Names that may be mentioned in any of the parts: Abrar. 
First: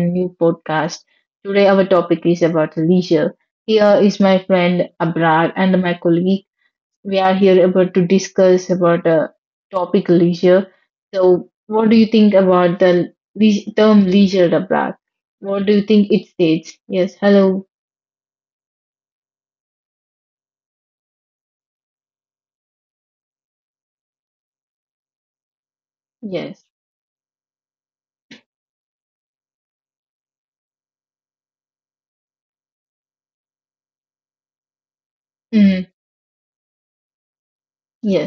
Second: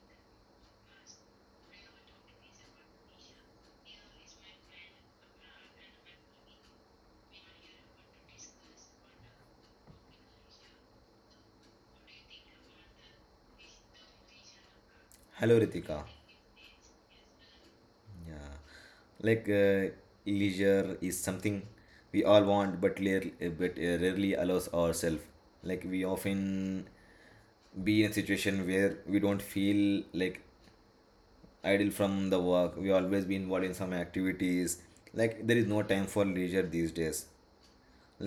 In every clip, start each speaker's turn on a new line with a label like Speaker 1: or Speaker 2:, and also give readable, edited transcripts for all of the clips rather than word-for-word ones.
Speaker 1: new podcast. Today, our topic is about leisure. Here is my friend Abrar and my colleague. We are here about to discuss about a topic leisure. So, what do you think about the term leisure, Abrar?
Speaker 2: Hello,
Speaker 1: What do you
Speaker 2: Ritika.
Speaker 1: think it states? Yes, hello,
Speaker 2: Yeah, like uh, leisure is something we all want, but rarely allows ourselves. Like we
Speaker 1: yes,
Speaker 2: often be in a situation where we don't feel like idle from the work. We always be involved in some activities. Like there is
Speaker 1: hmm,
Speaker 2: no time for leisure these days.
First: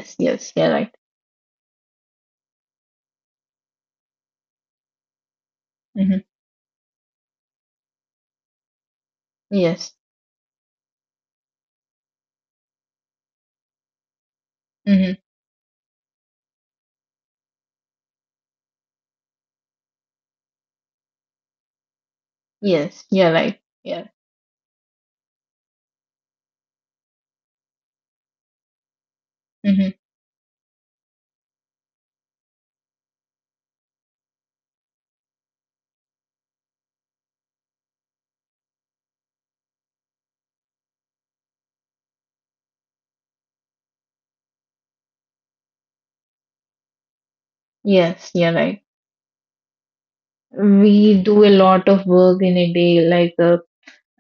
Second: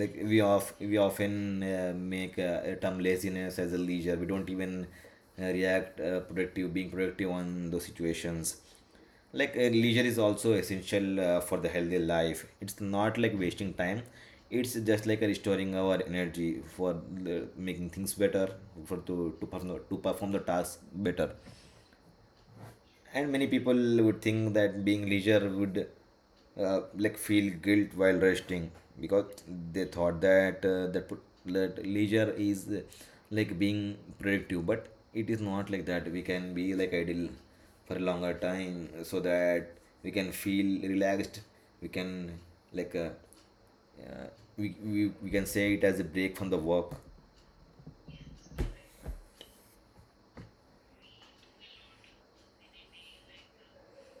Speaker 2: like we
Speaker 1: yes,
Speaker 2: of
Speaker 1: you're right.
Speaker 2: we often make a term laziness as a leisure. We don't even react
Speaker 1: Hmm.
Speaker 2: productive being productive on those situations.
Speaker 1: Yes.
Speaker 2: Leisure is also essential for the healthy life. It's not like wasting time, it's just
Speaker 1: Hmm.
Speaker 2: like restoring our energy for making things better, for to perform to perform the task better.
Speaker 1: Yes,
Speaker 2: And
Speaker 1: you're
Speaker 2: many
Speaker 1: right.
Speaker 2: people
Speaker 1: Yeah.
Speaker 2: would think that being leisure would like feel guilt while resting, because they
Speaker 1: Hmm.
Speaker 2: thought that that leisure is like being productive, but it is not like that. We can be like idle for a longer time so that we can feel relaxed. We can like uh, uh, we can say it as a break from the work.
Speaker 1: Yes, you're right. We do a lot of work in a day, like uh,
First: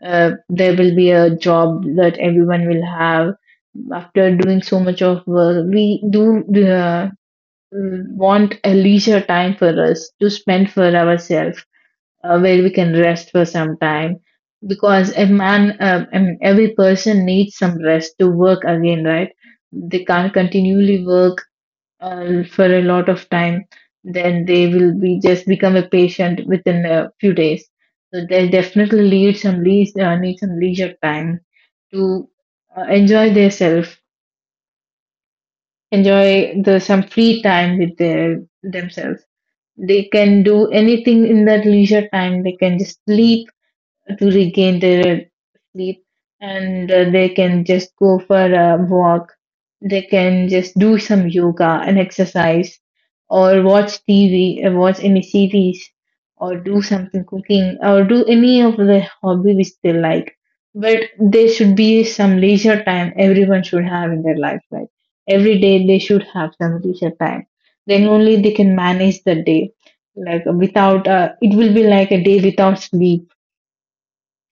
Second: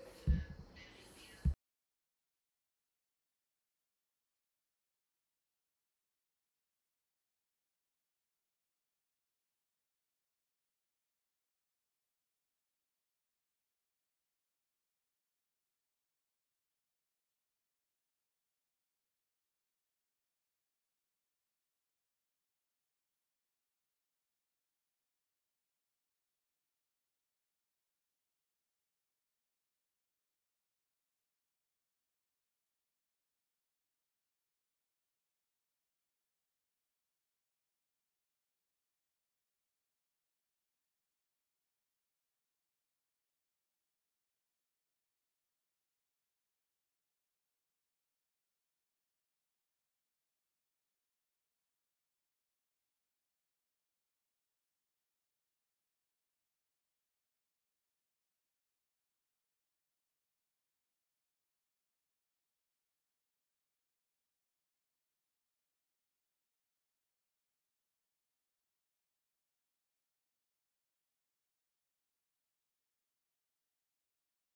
Speaker 1: uh, there will be a job that everyone will have. After doing so much of work, we do want a leisure time for us to spend for ourselves, where we can rest for some time, because a man and every person needs some rest to work again, right? They can't continually work for a lot of time, then they will be just become a patient within a few days. So they definitely need some leisure time to enjoy themselves, enjoy the some free time with their themselves. They can do anything in that leisure time. They can just sleep to regain their sleep, and they can just go for a walk, they can just do some yoga and exercise, or watch tv, watch any series, or do something cooking or do any of the hobby which they like. But there should be some leisure time everyone should have in their life, right? Every day they should have some leisure time, then only they can manage the day. Like, without it will be like a day without sleep.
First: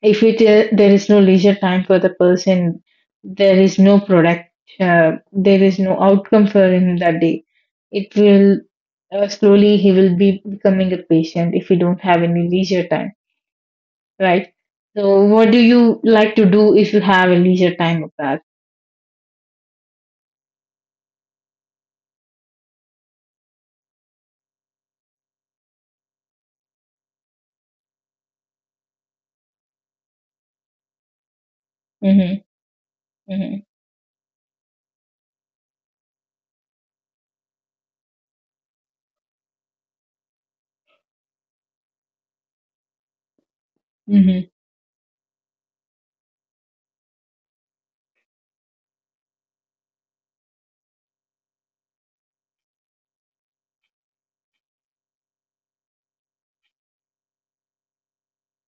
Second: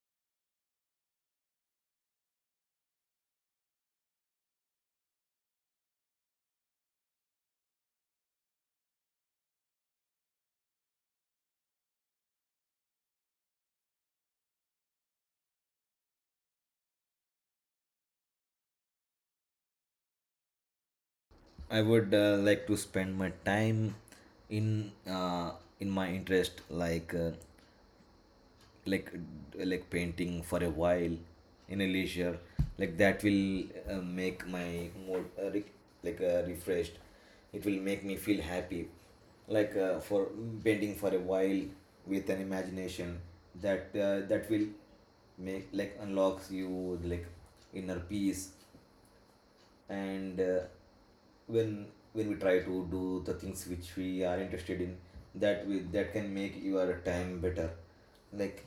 Speaker 1: If there is no leisure time for the person, there is no product, there is no outcome for him that day. It will, slowly he will be becoming a patient if we don't have any leisure time, right? So, what do you like to do if you have a leisure time of that?
Speaker 2: I would like to spend my time in uh, in my interest, like like painting for a while in a leisure.
Speaker 1: Mm-hmm.
Speaker 2: Like that
Speaker 1: Mm-hmm.
Speaker 2: will make my mood refreshed. It will make me feel happy, for painting for a while with an imagination. That
Speaker 1: Mm-hmm.
Speaker 2: that will make like unlocks you, like inner peace. And when when we try to do the things which we are interested in, that can make your time better. Like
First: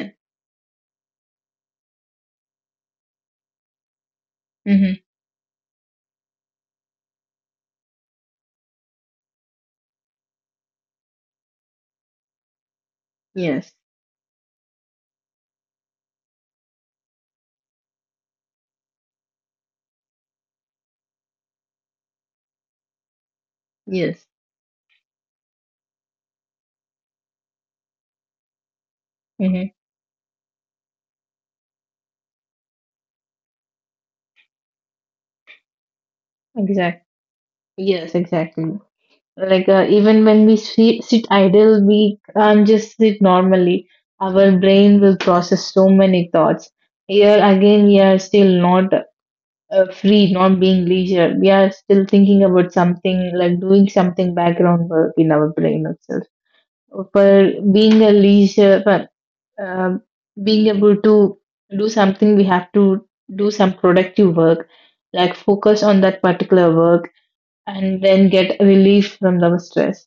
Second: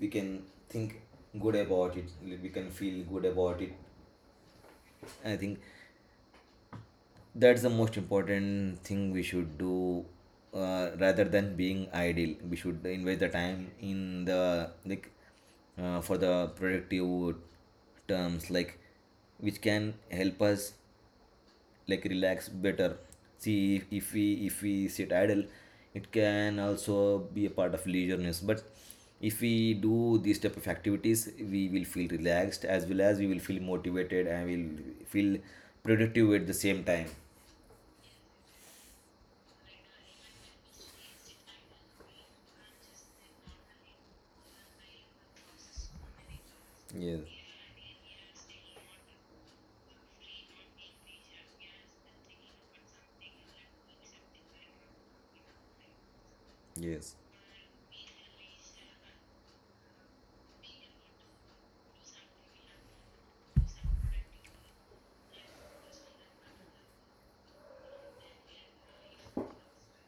Speaker 2: we can think good about it, we can feel good about it.
Speaker 1: Mm-hmm.
Speaker 2: I think that's the most important thing we should do, rather than being idle. We should invest the time
Speaker 1: Yes.
Speaker 2: in the like, for the productive terms, like which can help us like relax better. See,
Speaker 1: Yes.
Speaker 2: if we sit idle, it can also be a part of leisureness. But if
Speaker 1: Mm-hmm.
Speaker 2: we do these type of activities, we will feel relaxed as well as we will feel motivated and will feel productive at the same
Speaker 1: Exactly.
Speaker 2: time.
Speaker 1: Yes. Exactly. Like, even when we see, sit idle, we can't just sit normally. Our brain will process so many thoughts.
Speaker 2: Yes,
Speaker 1: Here again, we are still not free, not being leisure. We are still thinking about something, like doing something background work in our brain itself.
Speaker 2: yes.
Speaker 1: For being a leisure, for um being able to do something, we have to do some productive work, like focus on that particular work and then get relief from the stress.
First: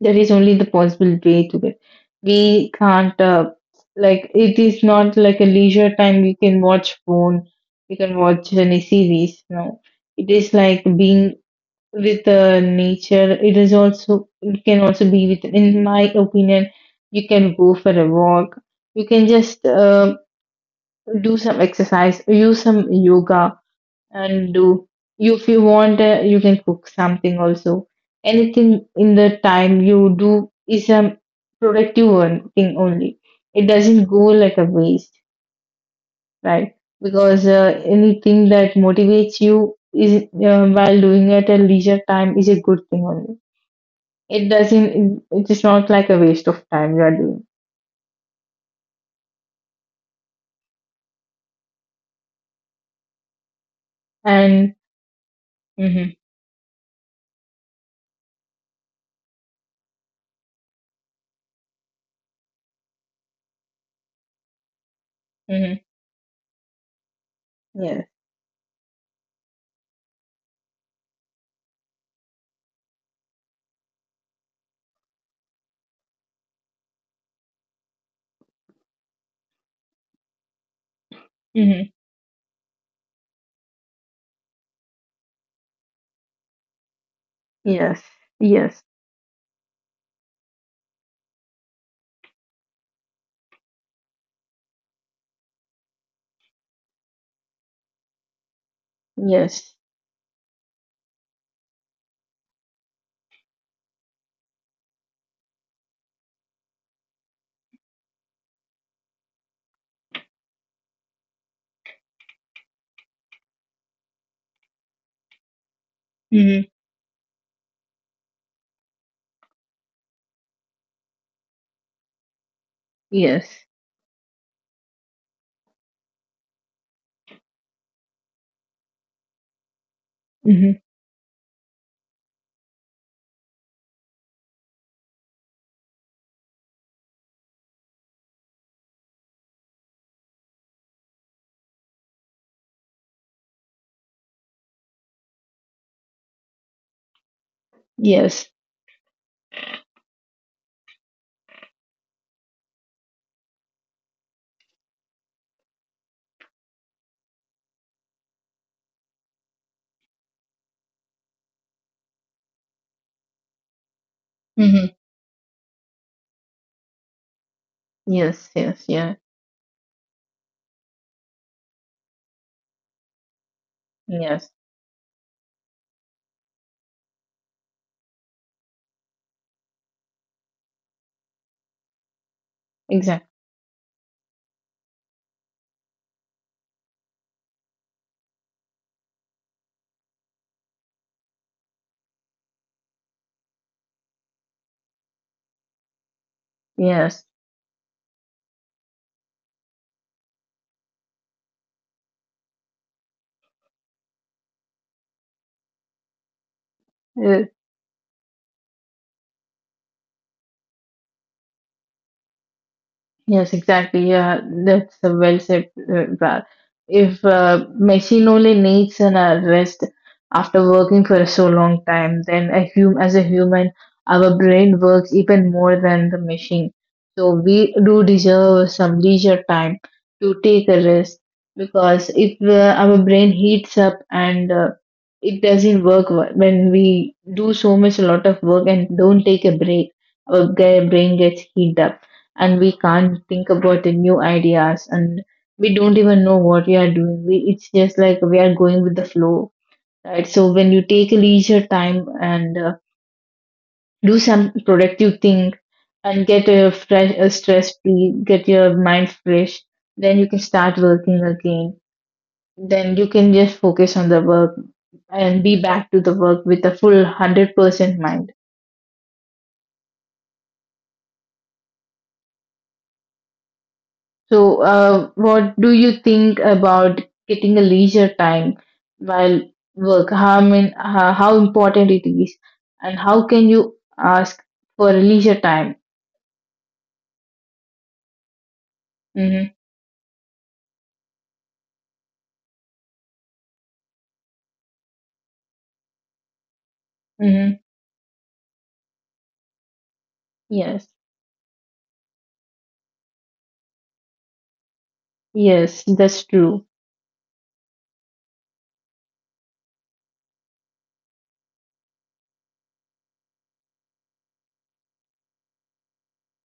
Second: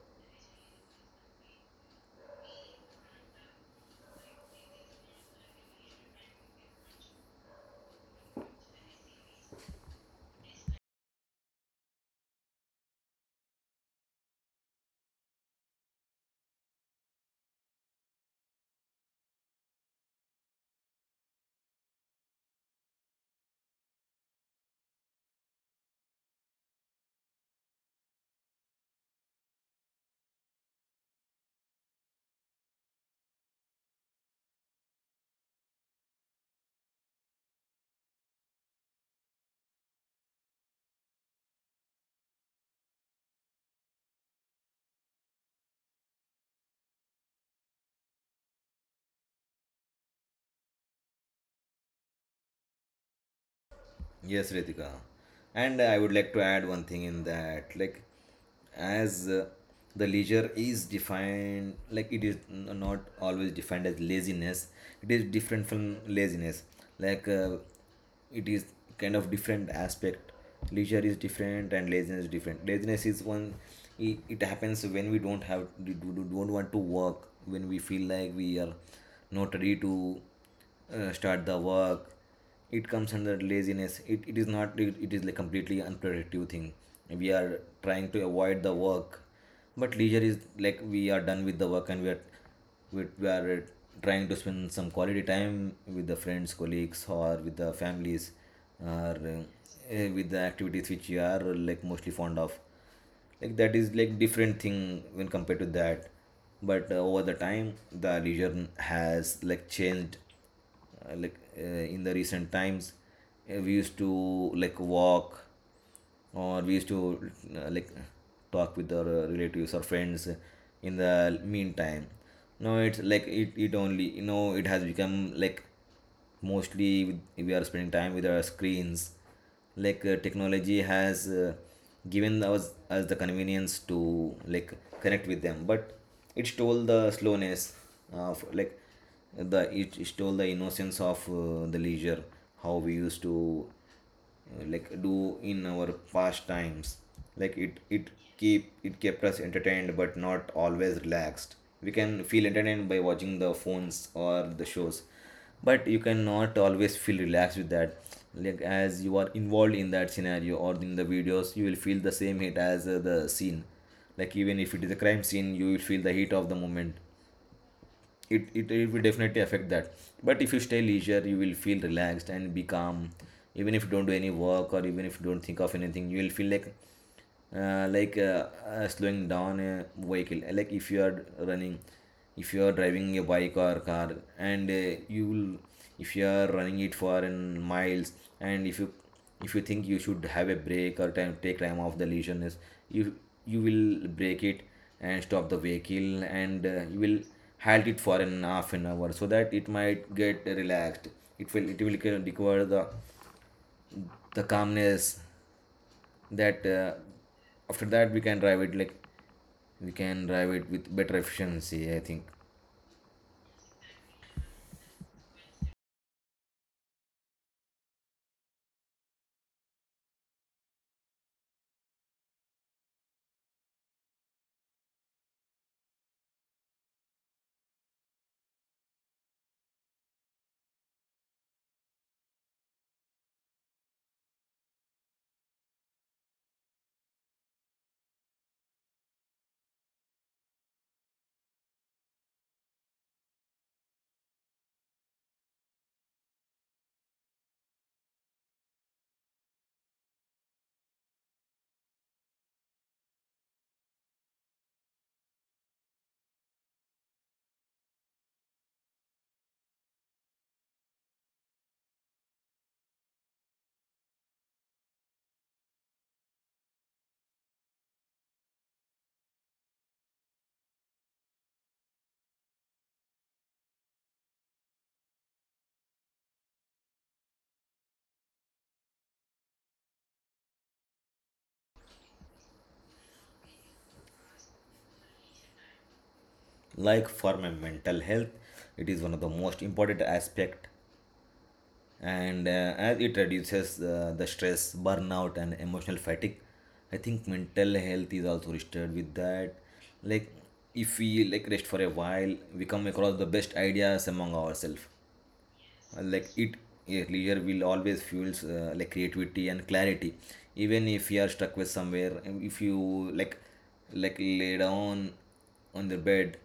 Speaker 1: That is only the possible way to it. We can't, like, It is not like a leisure time we can watch phone, we can watch any series. No, it is like being with nature. It is also, it can also be with, in my opinion, you can go for a walk, you can just do some exercise, use some yoga, and do, if you want, you can cook something also. Anything in the time you do is a productive one thing only. It doesn't go like a waste, right? Because anything that motivates you is, while doing at a leisure time, is a good thing only. It doesn't, it is not like a waste of time you are doing.
Speaker 2: Yes,
Speaker 1: And
Speaker 2: Ritika. And I
Speaker 1: mm-hmm,
Speaker 2: would like to add one thing in that, like, as the leisure is defined, like, it is not always defined as laziness, it is different
Speaker 1: mm-hmm,
Speaker 2: from laziness. Like, uh,
Speaker 1: yes,
Speaker 2: it is kind of different aspect. Leisure is different and laziness is different. Laziness is one, it happens when we don't have, we don't want to work, when we feel like we are not ready to start the
Speaker 1: mm-hmm,
Speaker 2: work. It comes under laziness. It is not it is like completely unproductive thing, we are
Speaker 1: yes,
Speaker 2: trying to avoid the
Speaker 1: yes,
Speaker 2: work. But leisure is like we are done with the work and we are trying to spend some quality time with the friends, colleagues, or with the families, or
Speaker 1: yes,
Speaker 2: with the activities which you are like mostly fond of. Like that is like different thing when compared to that. But over the time the religion has like changed, in the recent times. We used to like walk,
Speaker 1: mm-hmm,
Speaker 2: or we used to like talk with our relatives or friends in the meantime. Now it's like
Speaker 1: yes,
Speaker 2: it only it has become like mostly we are spending time with our screens.
Speaker 1: mm-hmm,
Speaker 2: Technology has given us the convenience to like connect with them, but it stole the slowness of like the it stole the innocence of the leisure, how we used to like do in our past times. It
Speaker 1: yes.
Speaker 2: keep it kept us entertained but not always relaxed. We can feel entertained by watching the phones or the shows, but you cannot always feel relaxed with that. Like as you are involved in that scenario or in the videos, you will feel the same heat as the scene. Like even if it is
Speaker 1: Mm-hmm.
Speaker 2: a crime scene, you will feel the heat of the moment. it,
Speaker 1: Yes,
Speaker 2: it
Speaker 1: yes,
Speaker 2: it will
Speaker 1: yeah,
Speaker 2: definitely affect that. But if you stay leisure, you will feel relaxed and be calm. Even if you don't do any
Speaker 1: yes,
Speaker 2: work or even if you don't think of anything, you will feel like uh, like uh, slowing down a vehicle. Like if you are running, if you are driving a
Speaker 1: exactly,
Speaker 2: bike or car, and you will, if you are running it for an miles, and if you think you should have a break or time, take time off the leisure, you you will break it and stop the vehicle, and you will
Speaker 1: yes.
Speaker 2: halt it for an half an hour so that it might get relaxed. It will require the calmness, that
Speaker 1: Uh,
Speaker 2: after that we can drive it with better efficiency, I think.
Speaker 1: yes, exactly. Yeah, that's a well said, Val. If machine only needs an rest after working for so long time, then a human, our brain works even more than the machine. So we do deserve some leisure time to take a rest, because if our brain heats up and it doesn't work when we do so much a lot of work and don't take a break, our brain gets heated up, and we can't think about the new ideas, and we don't even know what we are doing, we, it's just like we are going with the flow, right? So when you take a leisure time and do some productive thing and get a fresh, a stress free, get your mind fresh, then you can start working again, then you can just focus on the work and be back to the work with a full 100% mind. So, what do you think about getting a leisure time while work? How, I mean, how important it is, and how can you ask for a leisure time?
Speaker 2: Like for my mental health, it is one of the
Speaker 1: Mm-hmm.
Speaker 2: most important aspect. And as it reduces the stress, burnout, and emotional fatigue, I think
Speaker 1: Mm-hmm.
Speaker 2: mental health is also restored with that. Like
Speaker 1: Yes.
Speaker 2: if we like rest for a while, we come across the best ideas among ourselves.
Speaker 1: Yes, that's
Speaker 2: Like it
Speaker 1: true.
Speaker 2: Yeah, leisure will always fuels like creativity and clarity. Even if you are stuck with somewhere, and if you like lay down on the bed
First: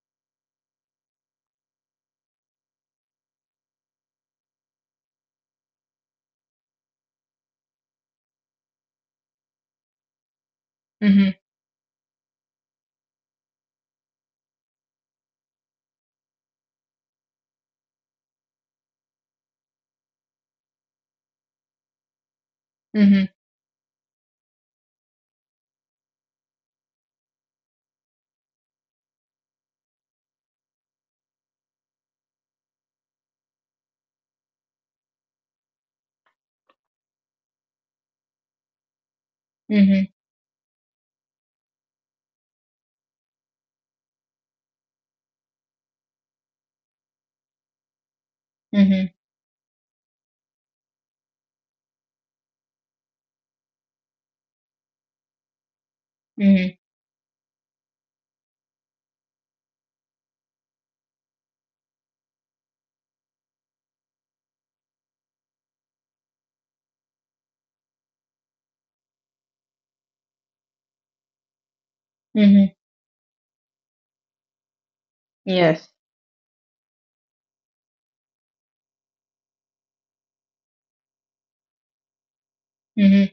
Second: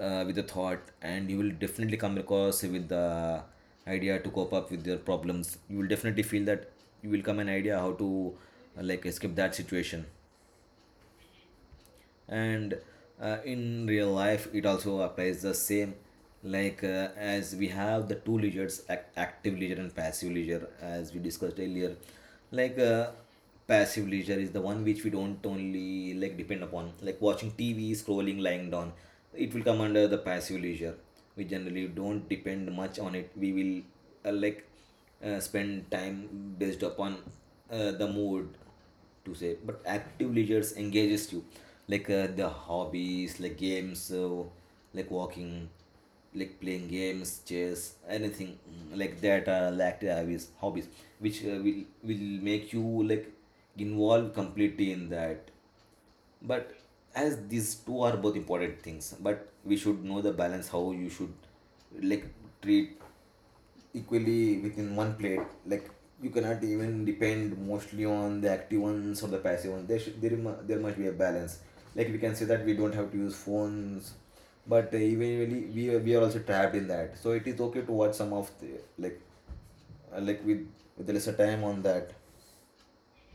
Speaker 2: with a thought, and you will definitely come across with the idea to cope up with your problems. You will definitely feel that, you will come an idea how to like escape that situation.
Speaker 1: Mm-hmm.
Speaker 2: And in real life it also applies the same. As we have the two leisures, active leisure and passive leisure, as we discussed earlier. like uh,
Speaker 1: Mm-hmm.
Speaker 2: Passive leisure is the one which we don't only like depend upon, like watching TV, scrolling, lying down. It will come under the passive leisure. We generally don't depend much on it. We will uh, like uh, spend time based upon the mood, to say. But
Speaker 1: Mm-hmm.
Speaker 2: active leisures engages you, the hobbies, like games, so like walking, like playing games, chess, anything, mm,
Speaker 1: Mm-hmm.
Speaker 2: like that, like the hobbies which will make you like involved completely in that.
Speaker 1: Mm-hmm.
Speaker 2: But as these two are both important things, but we should know the balance, how you should like treat equally within one plate. Like you cannot even depend mostly on the active ones or the passive ones. There should there, mu- there must be a balance. Like we can say that
Speaker 1: Mm-hmm.
Speaker 2: we don't have to use phones, but eventually
Speaker 1: Yes.
Speaker 2: we are also trapped in that. So it is okay to watch some of the like uh, like with with the lesser time on that.
Speaker 1: Mm-hmm.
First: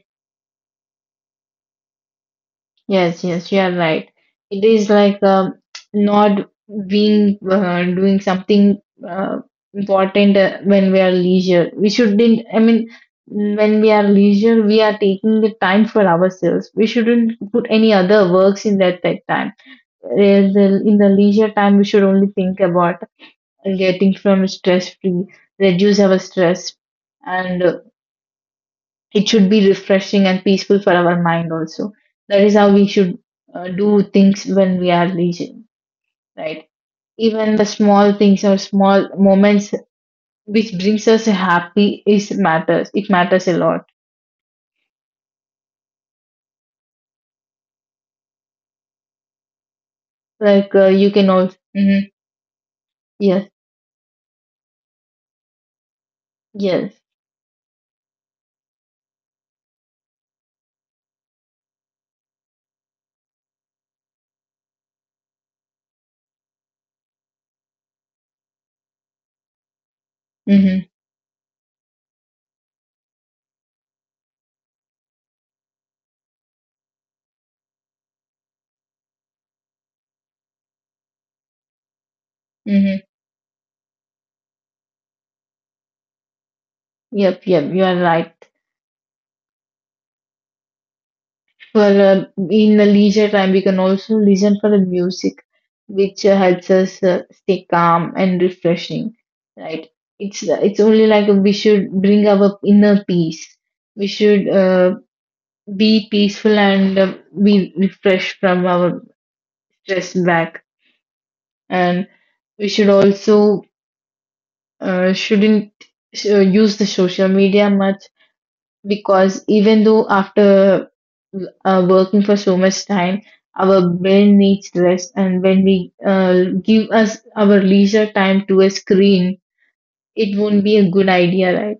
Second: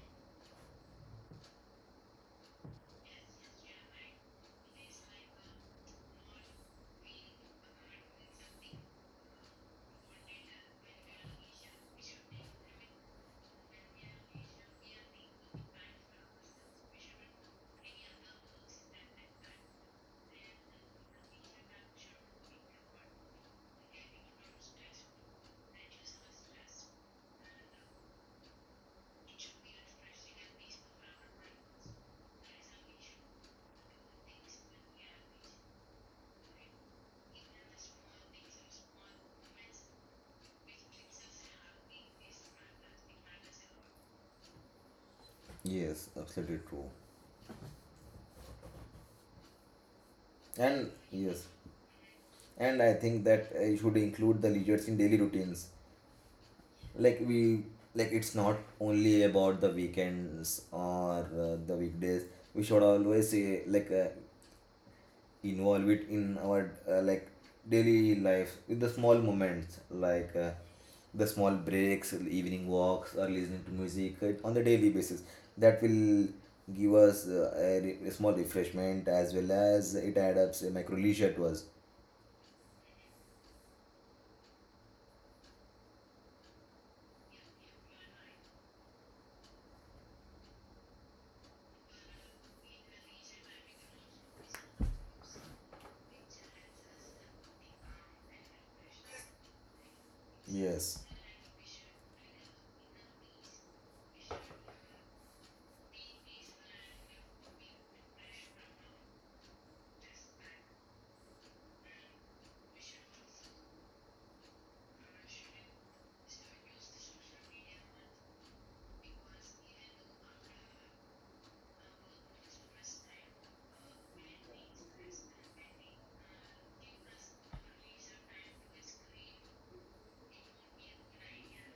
Speaker 1: Yes, yes, you are right. It is like, not being, doing something uh, important when we are leisure. We shouldn't. I mean, when we are leisure, we are taking the time for ourselves. We shouldn't put any other works in that time. In the leisure time, we should only think about getting from stress free, reduce our stress, and it should be refreshing and peaceful for our mind also. That is how we should do things when we are leisure, right? Even the small things or small moments which brings us happy is matters, it matters a lot.
Speaker 2: Yes, absolutely true.
Speaker 1: Like,
Speaker 2: And
Speaker 1: you can
Speaker 2: yes,
Speaker 1: also hmm,
Speaker 2: and I think
Speaker 1: yes,
Speaker 2: that I should include the leisures in daily routines.
Speaker 1: yes,
Speaker 2: like we like it's not only about the weekends or the weekdays. We should always involve it in our like daily life with the small moments, like
Speaker 1: mm-hmm,
Speaker 2: the small breaks, evening walks, or listening to music on the daily basis. That will give us a small refreshment, as well as it adds up a micro leisure to us.
Speaker 1: mm-hmm. Yep, yep, you are right. For in the leisure time, we can also listen for the music, which helps us stay calm and refreshing. Right? It's
Speaker 2: Yes.
Speaker 1: only like we should bring our inner peace. We should be peaceful and be refreshed from our stress back. And we should also shouldn't use the social media much, because even though after working for so much time, our brain needs rest, and when we give us our leisure time to a screen, it won't be a good idea, right?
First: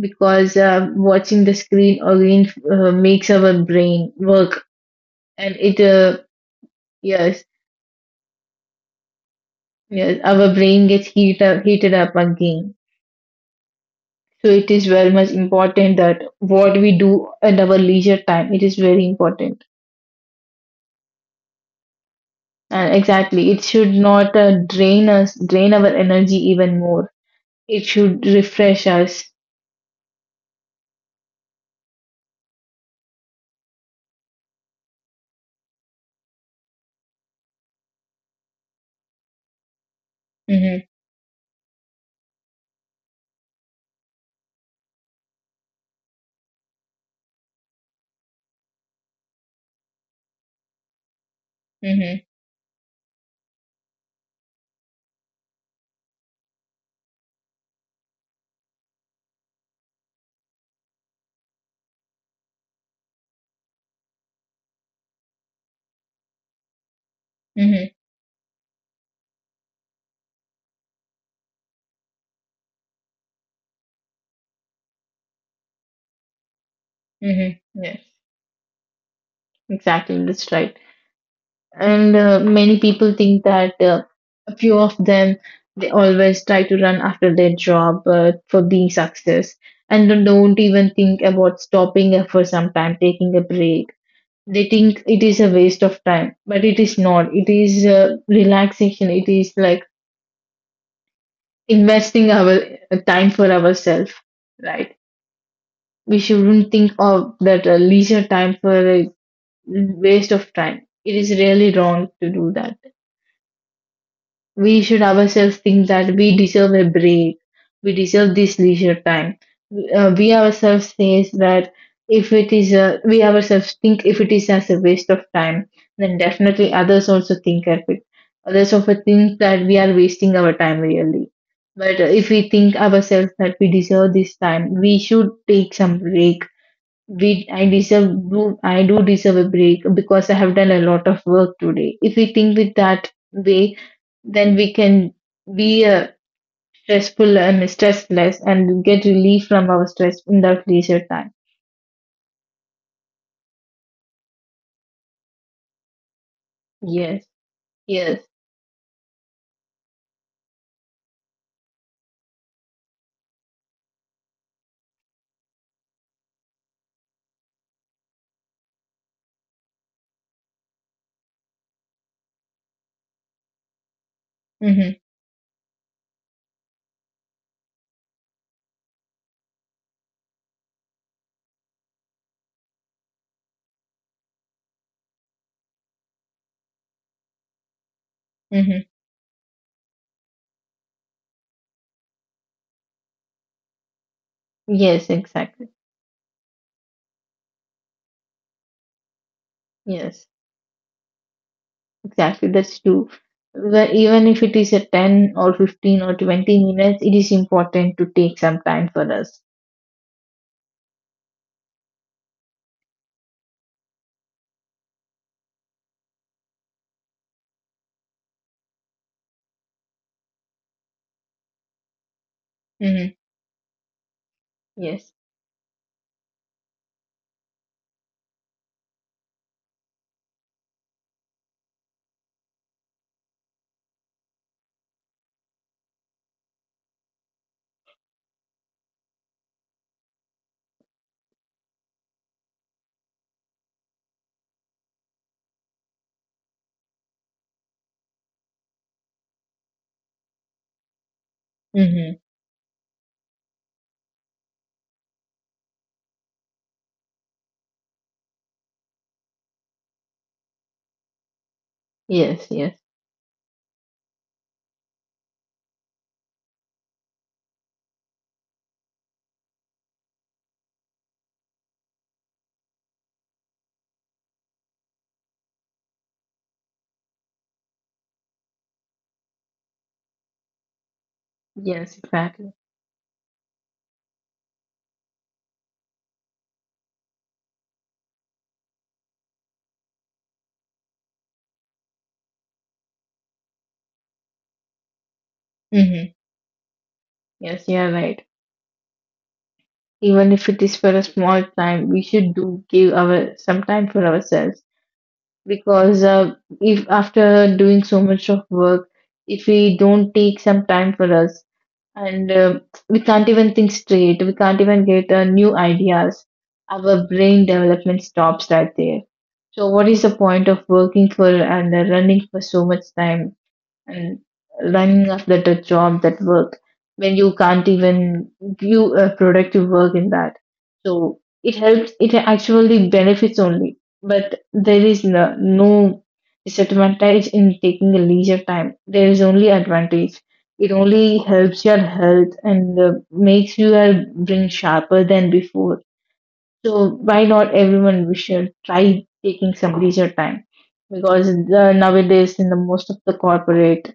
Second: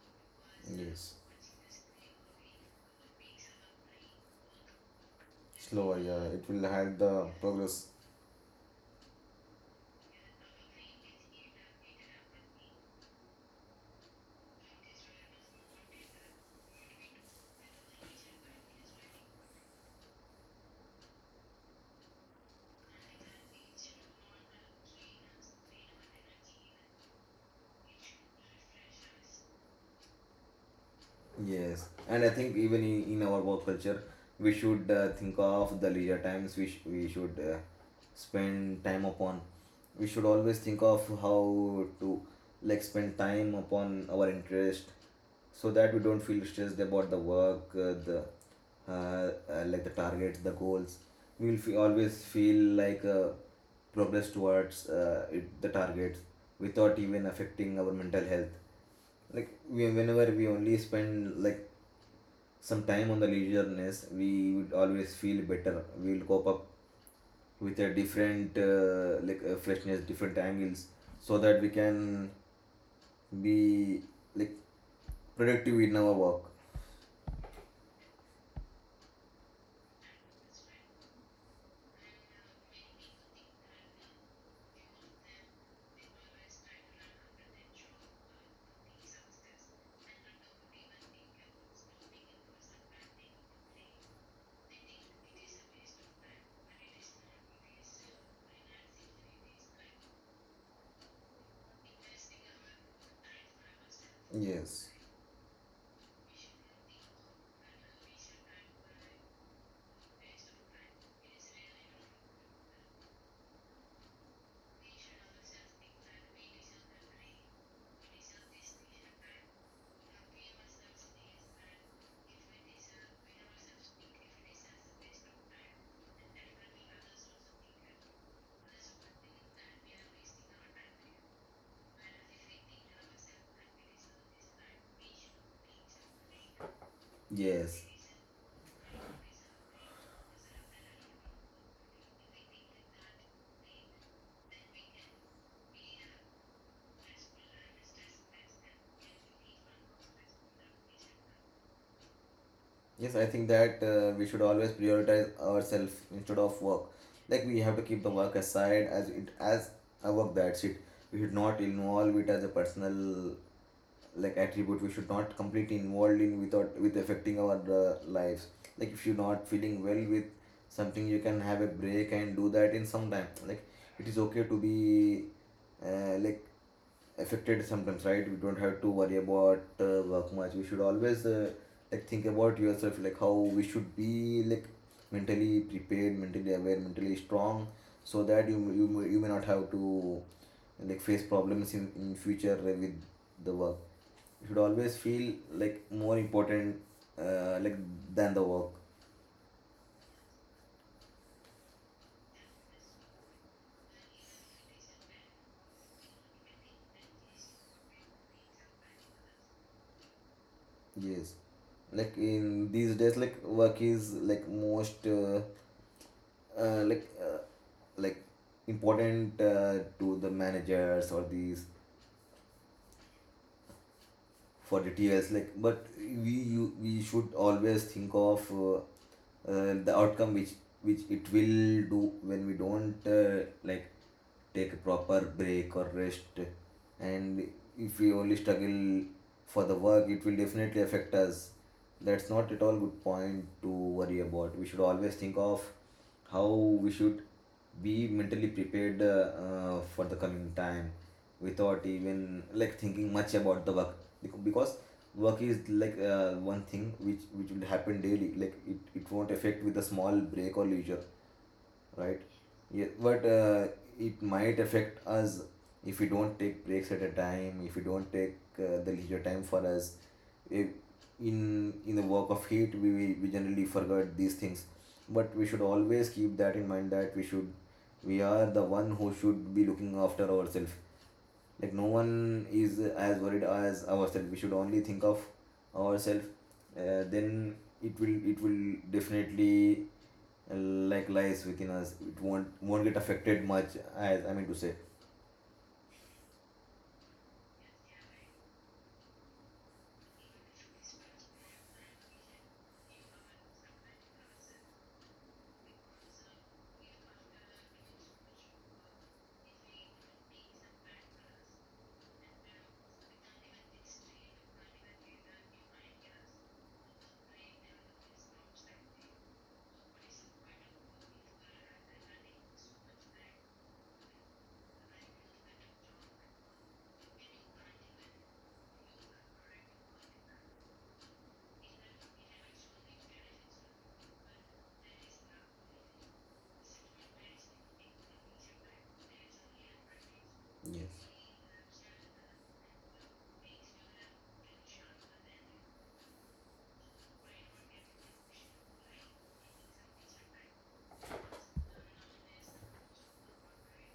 Speaker 1: Because
Speaker 2: Yes,
Speaker 1: watching the screen again makes our brain work, and it
Speaker 2: slower. Yeah, it will help the
Speaker 1: yes,
Speaker 2: progress.
Speaker 1: yes, our brain gets heated up again. So it is very much important that what we do at our leisure time, it is very important. Exactly. It should not drain our energy even more. It should refresh us.
Speaker 2: Yes, and I think even in our work culture, we should think of the leisure times which we should spend time upon. We should always think
Speaker 1: Mm-hmm,
Speaker 2: of how to like spend time upon our interest, so that we don't feel stressed about the work, the like the targets, the goals. We will fe
Speaker 1: mm-hmm,
Speaker 2: always feel like progress towards the targets without even affecting our mental health. Like whenever we only spend like some time on the leisureness, we would always feel better. We will cope up with
Speaker 1: mm-hmm,
Speaker 2: a different freshness, different angles, so that we can be like productive in our work.
Speaker 1: mm-hmm. Yes, exactly. That's right. And many people think that a few of them, they always try to run after their job for being success, and they don't even think about stopping for some time, taking a break. They think it is a waste of time, but it is not. It is, relaxation. It is like investing our time for ourselves,
Speaker 2: Yes,
Speaker 1: right? We shouldn't think of that leisure time for a waste of time. It is really wrong to do that. We should ourselves think that we deserve a break, we deserve this leisure time. We ourselves says that, if it is a, we ourselves think if it is as a waste of time, then definitely others also think of it, others also think that we are wasting our time really. But if we think ourselves that we deserve this time, we should take some break. We, I
Speaker 2: yes,
Speaker 1: deserve, do I do deserve a break, because I have done a lot of work today. If we think with that way, then we can be stressful and stressless and get relief from our stress in that leisure time.
Speaker 2: yes. I think that we should always prioritize ourselves instead of work.
Speaker 1: Yes,
Speaker 2: Like we have to keep the
Speaker 1: yes,
Speaker 2: work aside as it as a work. That's it. We should not involve it as a personal like attribute, we should not completely involved in without with affecting our lives. Like if you're not feeling well with something, you can have a break and do that in some time. Like it is okay to
Speaker 1: mm-hmm,
Speaker 2: be like affected sometimes, right? We don't have to worry about work much. We should always like think about yourself, like how we should be like mentally prepared, mentally aware, mentally strong, so that
Speaker 1: mm-hmm,
Speaker 2: you may not have to like face problems in future with the work. You should always
Speaker 1: yes,
Speaker 2: feel
Speaker 1: exactly.
Speaker 2: like more important like than the work.
Speaker 1: Yes, exactly. That's true. But even if it is a 10 or 15 or 20 minutes, it is important to take some time for us.
Speaker 2: Yes, like in these days, like work is like most uh, like uh, like important to the managers or these
Speaker 1: Mm-hmm.
Speaker 2: for
Speaker 1: Yes.
Speaker 2: details. Like but we should always think of the outcome which it will do when we don't like take a proper break or rest. And if we only struggle for the work, it will definitely affect us. That's not at all good point to worry about. We should always think of how we should be mentally prepared for the coming time without
Speaker 1: Mm-hmm.
Speaker 2: even like thinking much about the work. Because work is like one thing which will happen daily. Like it won't affect with a small break or leisure, right?
Speaker 1: Yes. Yes.
Speaker 2: Yeah, but it might affect us if we don't take breaks at a time, if we don't take the leisure time for us. If in the work of heat, we generally forget these things. But we should always keep that in mind that we are the one who should be looking after ourselves. Like no
Speaker 1: Yes.
Speaker 2: one
Speaker 1: Exactly.
Speaker 2: is as worried as ourselves. We should only think of ourselves. Then it will definitely like lies within, it won't get affected much, as I mean to say.
Speaker 1: Mm-hmm. Yes, you are right. Even if it is for a small time, we should do give our some time for ourselves, because if after doing so much of work, if we don't take some time for us and we can't even think straight, we can't even get new ideas, our brain development stops right there. So, what is the point of working for and running for so much time, and running after the job that work, when you can't even do a productive work in that? So it helps, it actually benefits only, but there is no disadvantage in taking a leisure time. There is only advantage. It
Speaker 2: Yes.
Speaker 1: only helps your health and makes your brain sharper than before. So why not, everyone we should try taking some leisure time, because the, nowadays in the most of the corporate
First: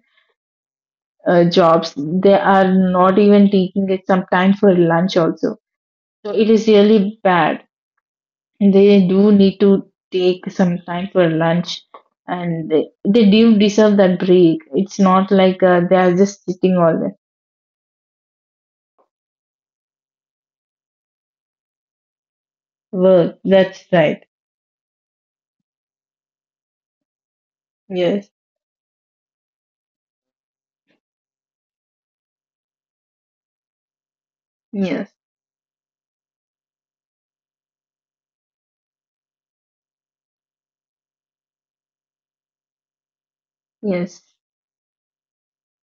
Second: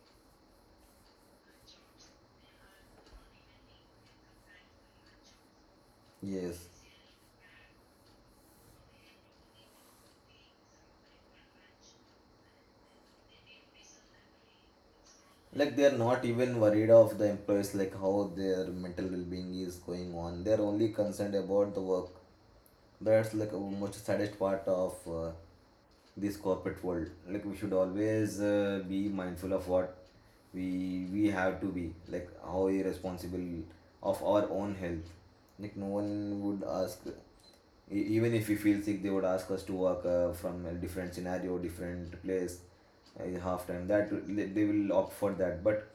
Speaker 1: jobs, they are not even taking it some time for lunch also. So it is
Speaker 2: Yes,
Speaker 1: really bad. They do need to take some time for lunch, and they do deserve that break. It's not like
Speaker 2: like they
Speaker 1: they
Speaker 2: are
Speaker 1: are
Speaker 2: not
Speaker 1: just
Speaker 2: even
Speaker 1: sitting
Speaker 2: worried
Speaker 1: all day.
Speaker 2: of the employees, like how their mental well-being is going on. They're only concerned about the work. That's
Speaker 1: Work,
Speaker 2: like a
Speaker 1: that's
Speaker 2: most
Speaker 1: right.
Speaker 2: saddest part of this corporate world. Like we should
Speaker 1: Yes,
Speaker 2: always be mindful of what we have to be, like how irresponsible of our own
Speaker 1: yes,
Speaker 2: health. Like no one would ask. Even if we feel sick, they would ask us to work from a different scenario, different place, in half time. That
Speaker 1: yes,
Speaker 2: will— they will opt for that, but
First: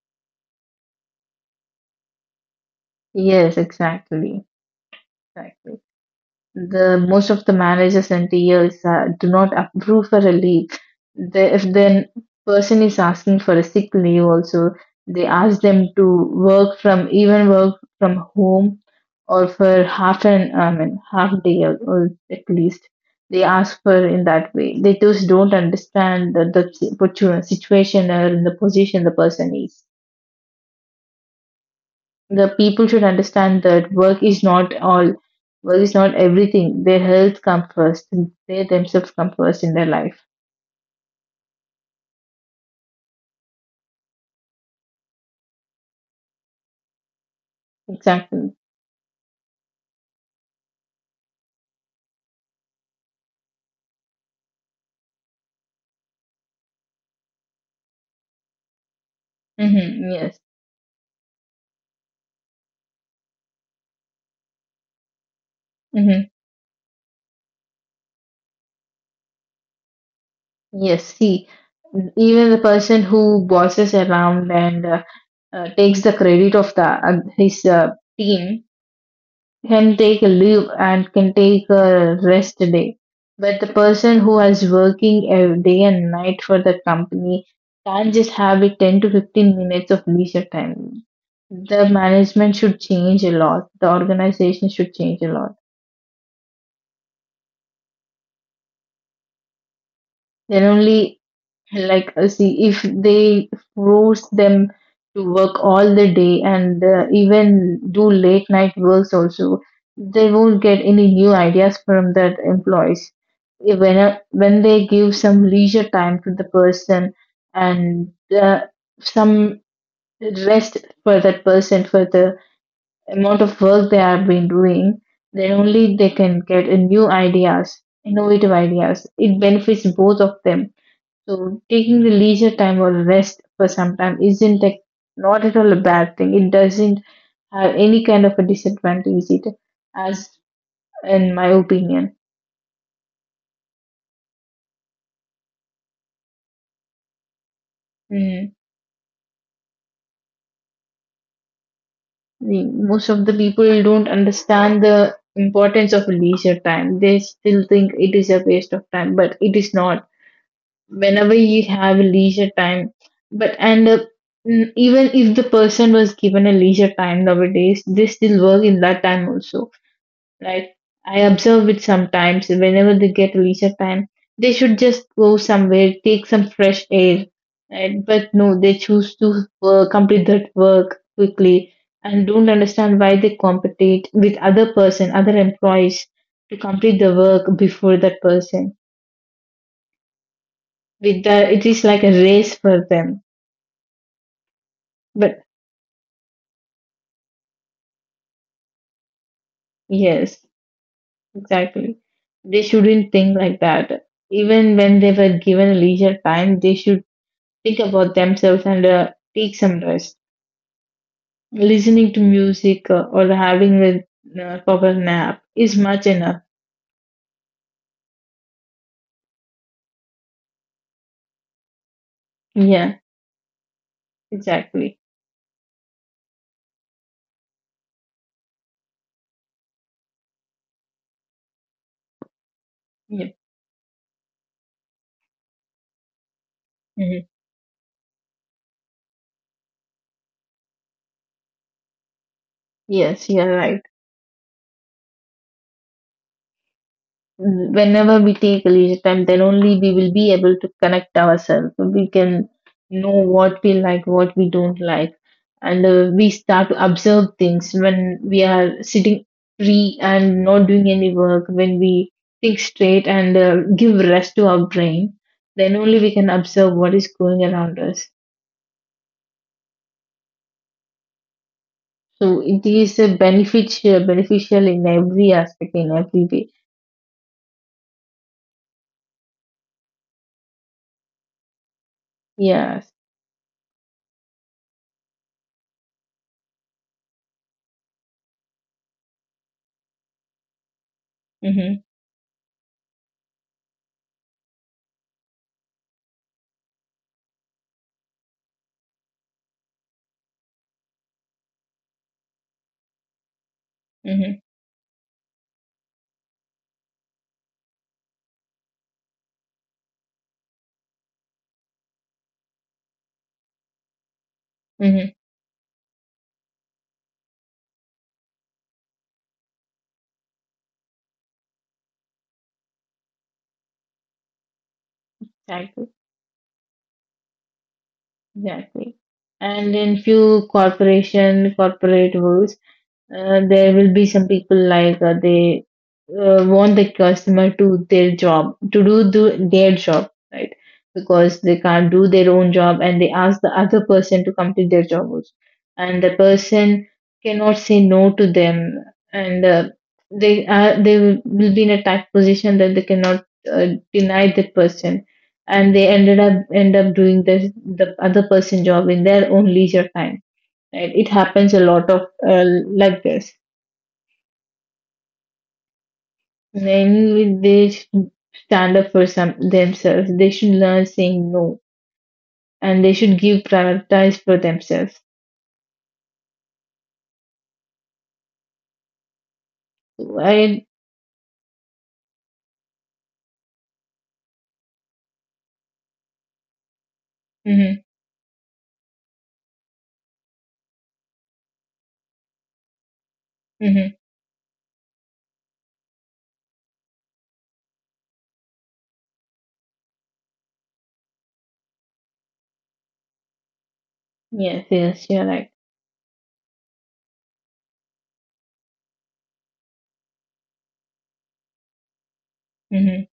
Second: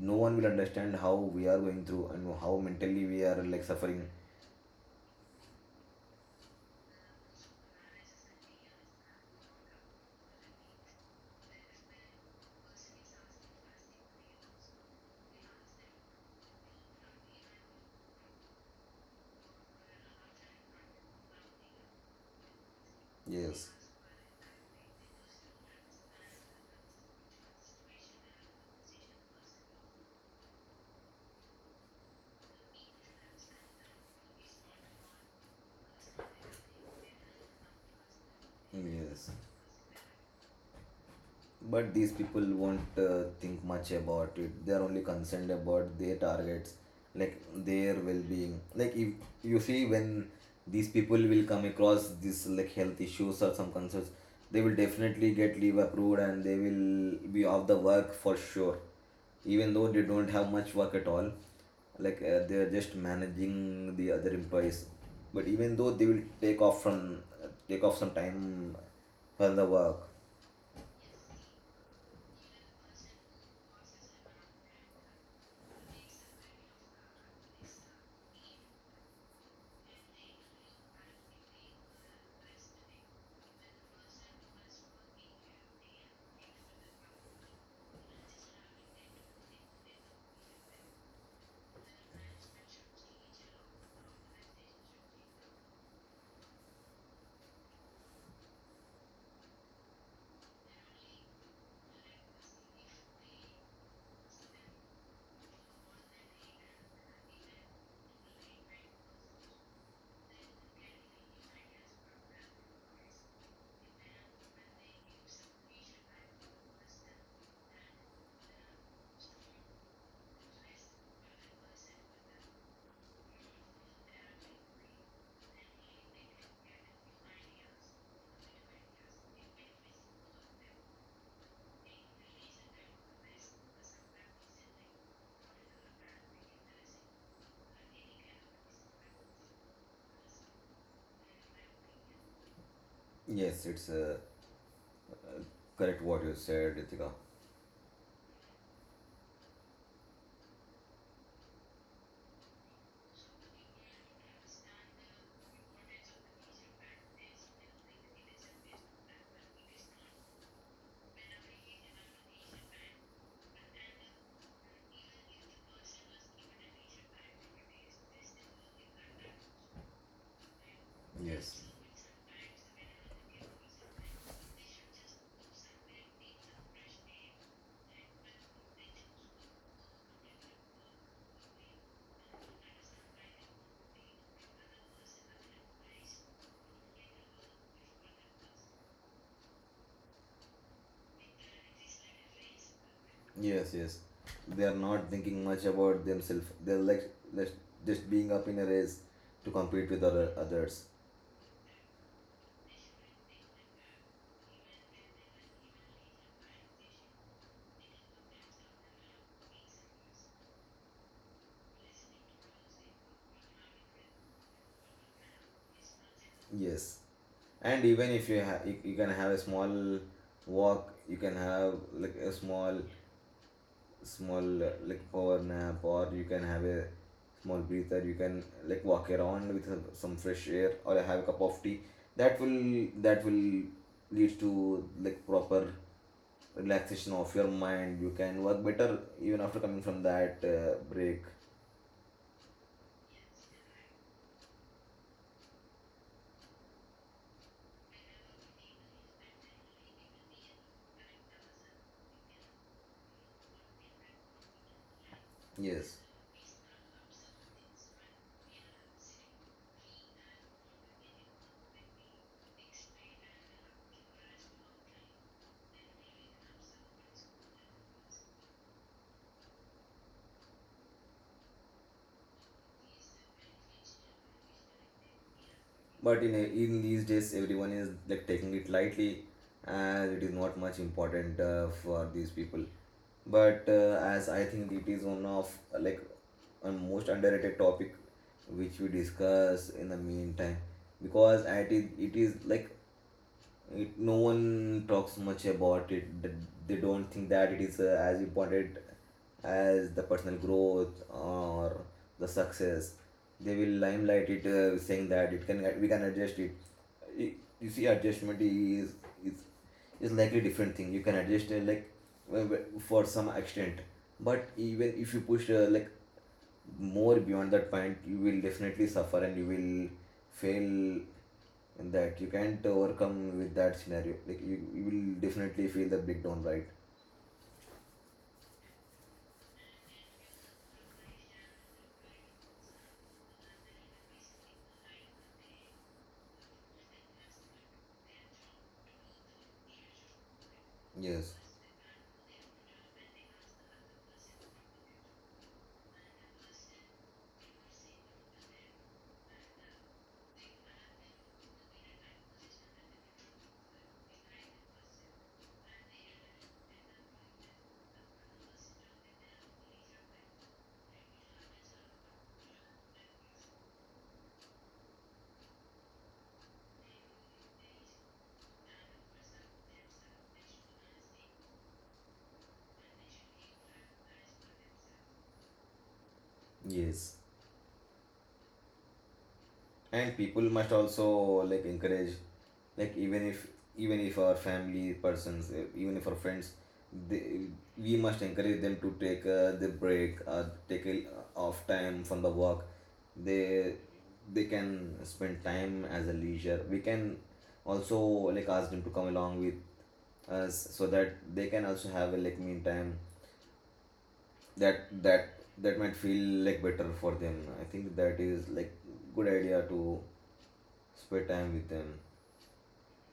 Speaker 2: no one will understand how we are going through and how mentally we are
Speaker 1: yes,
Speaker 2: like suffering.
Speaker 1: exactly. Exactly. The most of the managers and TLs do not approve for a leave. They, if the person is asking for a sick leave, also they ask them to work from even work from home or for half an half day or at least they
Speaker 2: Yes,
Speaker 1: ask for in that way. They just don't understand the situation or in the position the person is. The people should understand that work is not all, work is not everything. Their health comes first, they themselves
Speaker 2: yes.
Speaker 1: come first in their life.
Speaker 2: But these people won't think much about it. They are only concerned about their targets, like their
Speaker 1: Exactly.
Speaker 2: well-being. Like if you see when these people will come across this like health issues or some concerns, they will definitely get leave approved and they will be off the work for sure. Even though they
Speaker 1: Mm-hmm.
Speaker 2: don't
Speaker 1: Yes.
Speaker 2: have much work at all, like they are just managing the other employees. But even though they
Speaker 1: Mm-hmm.
Speaker 2: will take off from take off some time for the work.
Speaker 1: Yes, see, even the person who bosses around and takes the credit of the his team can take a leave and can take a rest day. But the person who is working a day and night for the company can't just have it 10 to 15 minutes of leisure time. The management should change a lot. The organization should change a lot. Then only, see, if they force them to work all the day and even do late night works also, they won't get any new ideas from that employees. If when when they give some leisure time to the person and some rest for that person for the amount of work they have been doing, then only they can get a new ideas, innovative ideas. It benefits both of them. So taking the leisure time or rest for some time isn't like not at all a bad thing. It doesn't have any kind of a disadvantage, it, as, in my opinion.
Speaker 2: Yes, it's correct what you said, Ritika.
Speaker 1: Mm. Most of the people don't understand the importance of leisure time. They still think it is a waste of time, but it is not. Whenever you have a leisure time, but and uh, even if the person was given a leisure time nowadays, they still work in that time also, right? I
Speaker 2: Yes.
Speaker 1: observe it sometimes whenever they get leisure time, they should just go somewhere, take some fresh air, right? But no, they choose to work, complete that work quickly, and don't understand why they compete with other person, other employees to complete the work before that person. With that, it is like a race for them.
Speaker 2: Yes, yes. They are not thinking
Speaker 1: But
Speaker 2: much about themselves. They're like just being up in a race to compete with other
Speaker 1: yes,
Speaker 2: others.
Speaker 1: exactly. They shouldn't think like that. Even when they were given leisure time, they should think about themselves and take some rest. Listening to music or having a proper nap is much enough.
Speaker 2: Yes, and even if you have, you can have a small walk. You can have like a small,
Speaker 1: Yeah,
Speaker 2: small
Speaker 1: exactly.
Speaker 2: like power nap, or you can have a small breather. You can like walk around with some— some fresh air, or have a cup of tea. That
Speaker 1: Yeah.
Speaker 2: will lead to like proper relaxation
Speaker 1: Mhm.
Speaker 2: of your mind. You can work better even after coming from that break.
Speaker 1: Yes, you're right. Whenever we take a leisure time, then only we will be able to connect ourselves. So we can know what we like, what we don't like, and
Speaker 2: Yes.
Speaker 1: we start to observe things when we are sitting free and not doing any work. When we think straight and give rest to our brain, then only we can observe what is going around us. So it is a beneficial, beneficial in every aspect, in
Speaker 2: But
Speaker 1: every
Speaker 2: in
Speaker 1: way.
Speaker 2: in these days everyone is like taking it lightly, as it is not much important for these people.
Speaker 1: Yes.
Speaker 2: But as I think, it is one of like a most underrated topic which we discuss in the meantime. Because at
Speaker 1: Mm-hmm.
Speaker 2: it is like no one talks much about it. They don't think that it is as important as the personal growth or the success. They will limelight
Speaker 1: Mm-hmm.
Speaker 2: it saying that it can we can adjust it. I- you see, adjustment is is is likely different thing. You can adjust like for some extent. But even if you push like more beyond that point, you will definitely suffer and you will fail, and that you can't overcome with that scenario. Like you will definitely
Speaker 1: Mm-hmm.
Speaker 2: feel the big down, right?
Speaker 1: Exactly. And in few corporation, corporate worlds, there will be some people like they want the customer to their job to do their job right,
Speaker 2: Yes.
Speaker 1: because they can't do their own job and they ask the other person to complete their job also. And the person cannot say no to them, and they are, they will be in a tight position that they cannot uh, deny that person, and they end up doing this, the other person job in their own leisure time. Right, it happens a lot of like this. Then they should stand up for some themselves. They should learn saying no, and they should give prioritize for themselves.
Speaker 2: Yes, and people
Speaker 1: I.
Speaker 2: must also like encourage, like even if our family persons, eh, even if our friends, they,
Speaker 1: Mm-hmm.
Speaker 2: we must encourage them to take the break or take a off time from the work. They
Speaker 1: Mm-hmm.
Speaker 2: they can spend time as a leisure. We can also like ask them to come along with us so that they can also have a like mean time.
Speaker 1: Yes,
Speaker 2: that
Speaker 1: yes, you're
Speaker 2: that
Speaker 1: right.
Speaker 2: that might feel like better for them. I think that is like good idea to spend time with them.
Speaker 1: Mm-hmm,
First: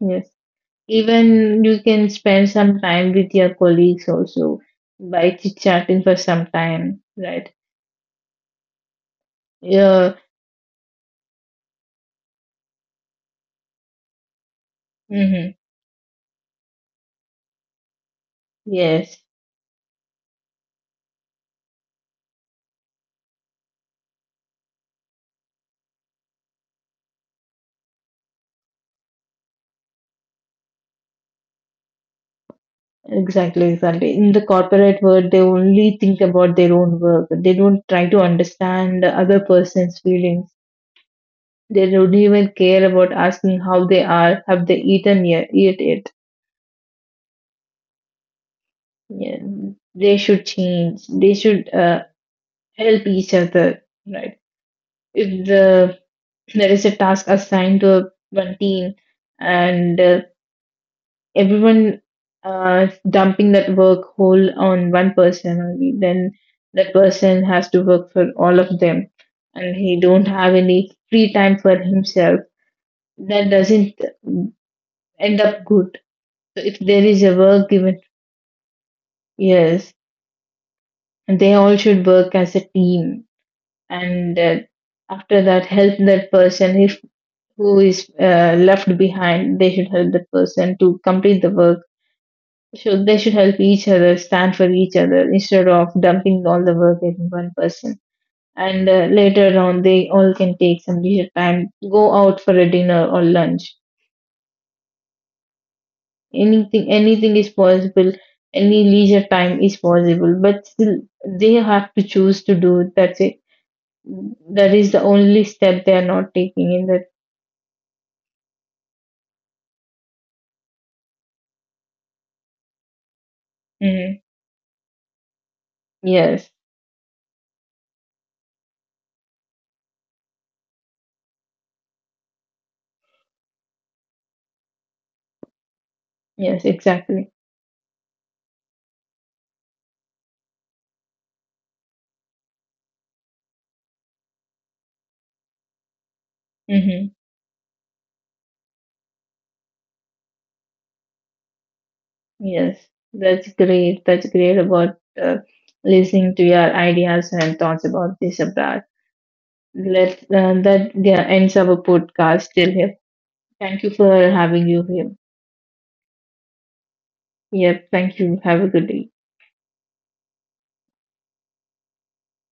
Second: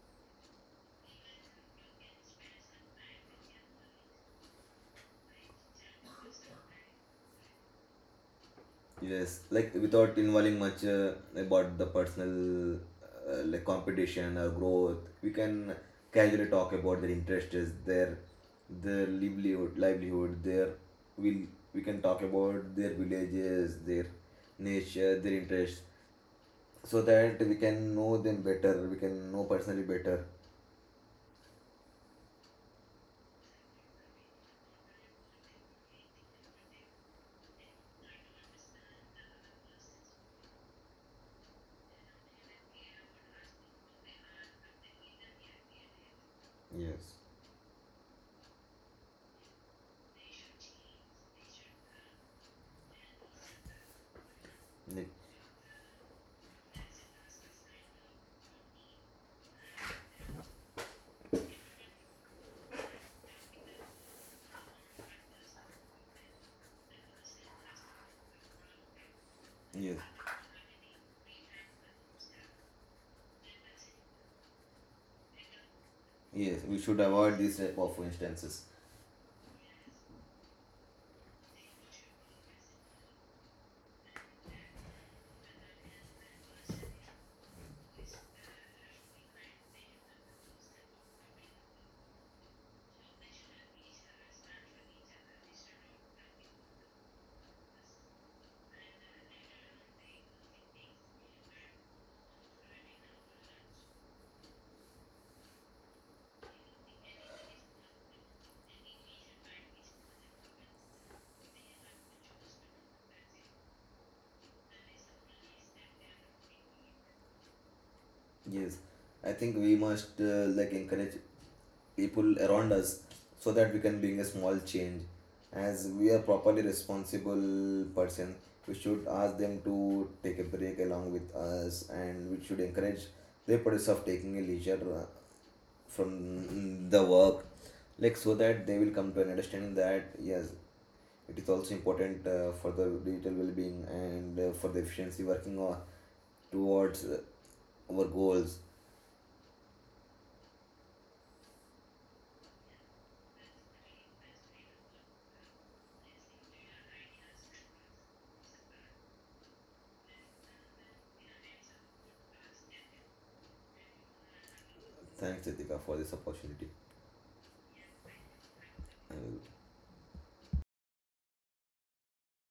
Speaker 1: yes, even you can spend some time with your colleagues also by chit chatting for some time, right?
Speaker 2: Yes, like
Speaker 1: Yeah.
Speaker 2: without involving much about the personal like competition or growth. We
Speaker 1: Mm-hmm.
Speaker 2: can casually talk about their interests, their
Speaker 1: Yes.
Speaker 2: livelihood, their will. We can talk about their villages, their nature, their interests, so that we can know them better, we can know personally better.
Speaker 1: Exactly, exactly. In the corporate world, they only think about their own work. They don't try to understand the other person's feelings. They don't even care about asking how they are, have they eaten yet, eat it.
Speaker 2: Yes.
Speaker 1: Yeah. They should change. They should help each other, right?
Speaker 2: Like,
Speaker 1: If the There is a task assigned to one team, and everyone dumping that work whole on one person only, then that person has to work for all of them and
Speaker 2: yes.
Speaker 1: he don't have any free time for himself. That doesn't end up good.
Speaker 2: Yes,
Speaker 1: So
Speaker 2: we
Speaker 1: if
Speaker 2: should
Speaker 1: there is a
Speaker 2: avoid these
Speaker 1: work
Speaker 2: type of
Speaker 1: given,
Speaker 2: instances.
Speaker 1: yes, and they all should work as a team, and after that help that person, if who is left behind, they should help that person to complete the work. Should they should help each other, stand for each other instead of dumping all the work at one person. And later on, they all can take some leisure time, go out for a dinner or lunch. Anything, anything is possible. Any leisure time is possible, but still they have to choose to do. That's it. That is the only step they are not taking in that.
Speaker 2: Yes, I think we must like encourage people around us so that we can bring
Speaker 1: Mhm.
Speaker 2: a small change. As we are
Speaker 1: Yes.
Speaker 2: properly responsible person, we should ask them to take a break along with us, and we should encourage their process of taking a leisure
Speaker 1: Yes.
Speaker 2: from the
Speaker 1: Exactly.
Speaker 2: work, like so that they will come to an understanding that yes, it is also important for the digital well-being and for the efficiency working on towards
Speaker 1: Mhm.
Speaker 2: our goals.
Speaker 1: Yes, that's great. That's great about listening to your ideas and thoughts about this abroad. Let that yeah, ends our podcast till here. Thank you for having you here.
Speaker 2: Thanks, Ritika, for this opportunity.
Speaker 1: Yep, thank you. Have a good day.
Speaker 2: I will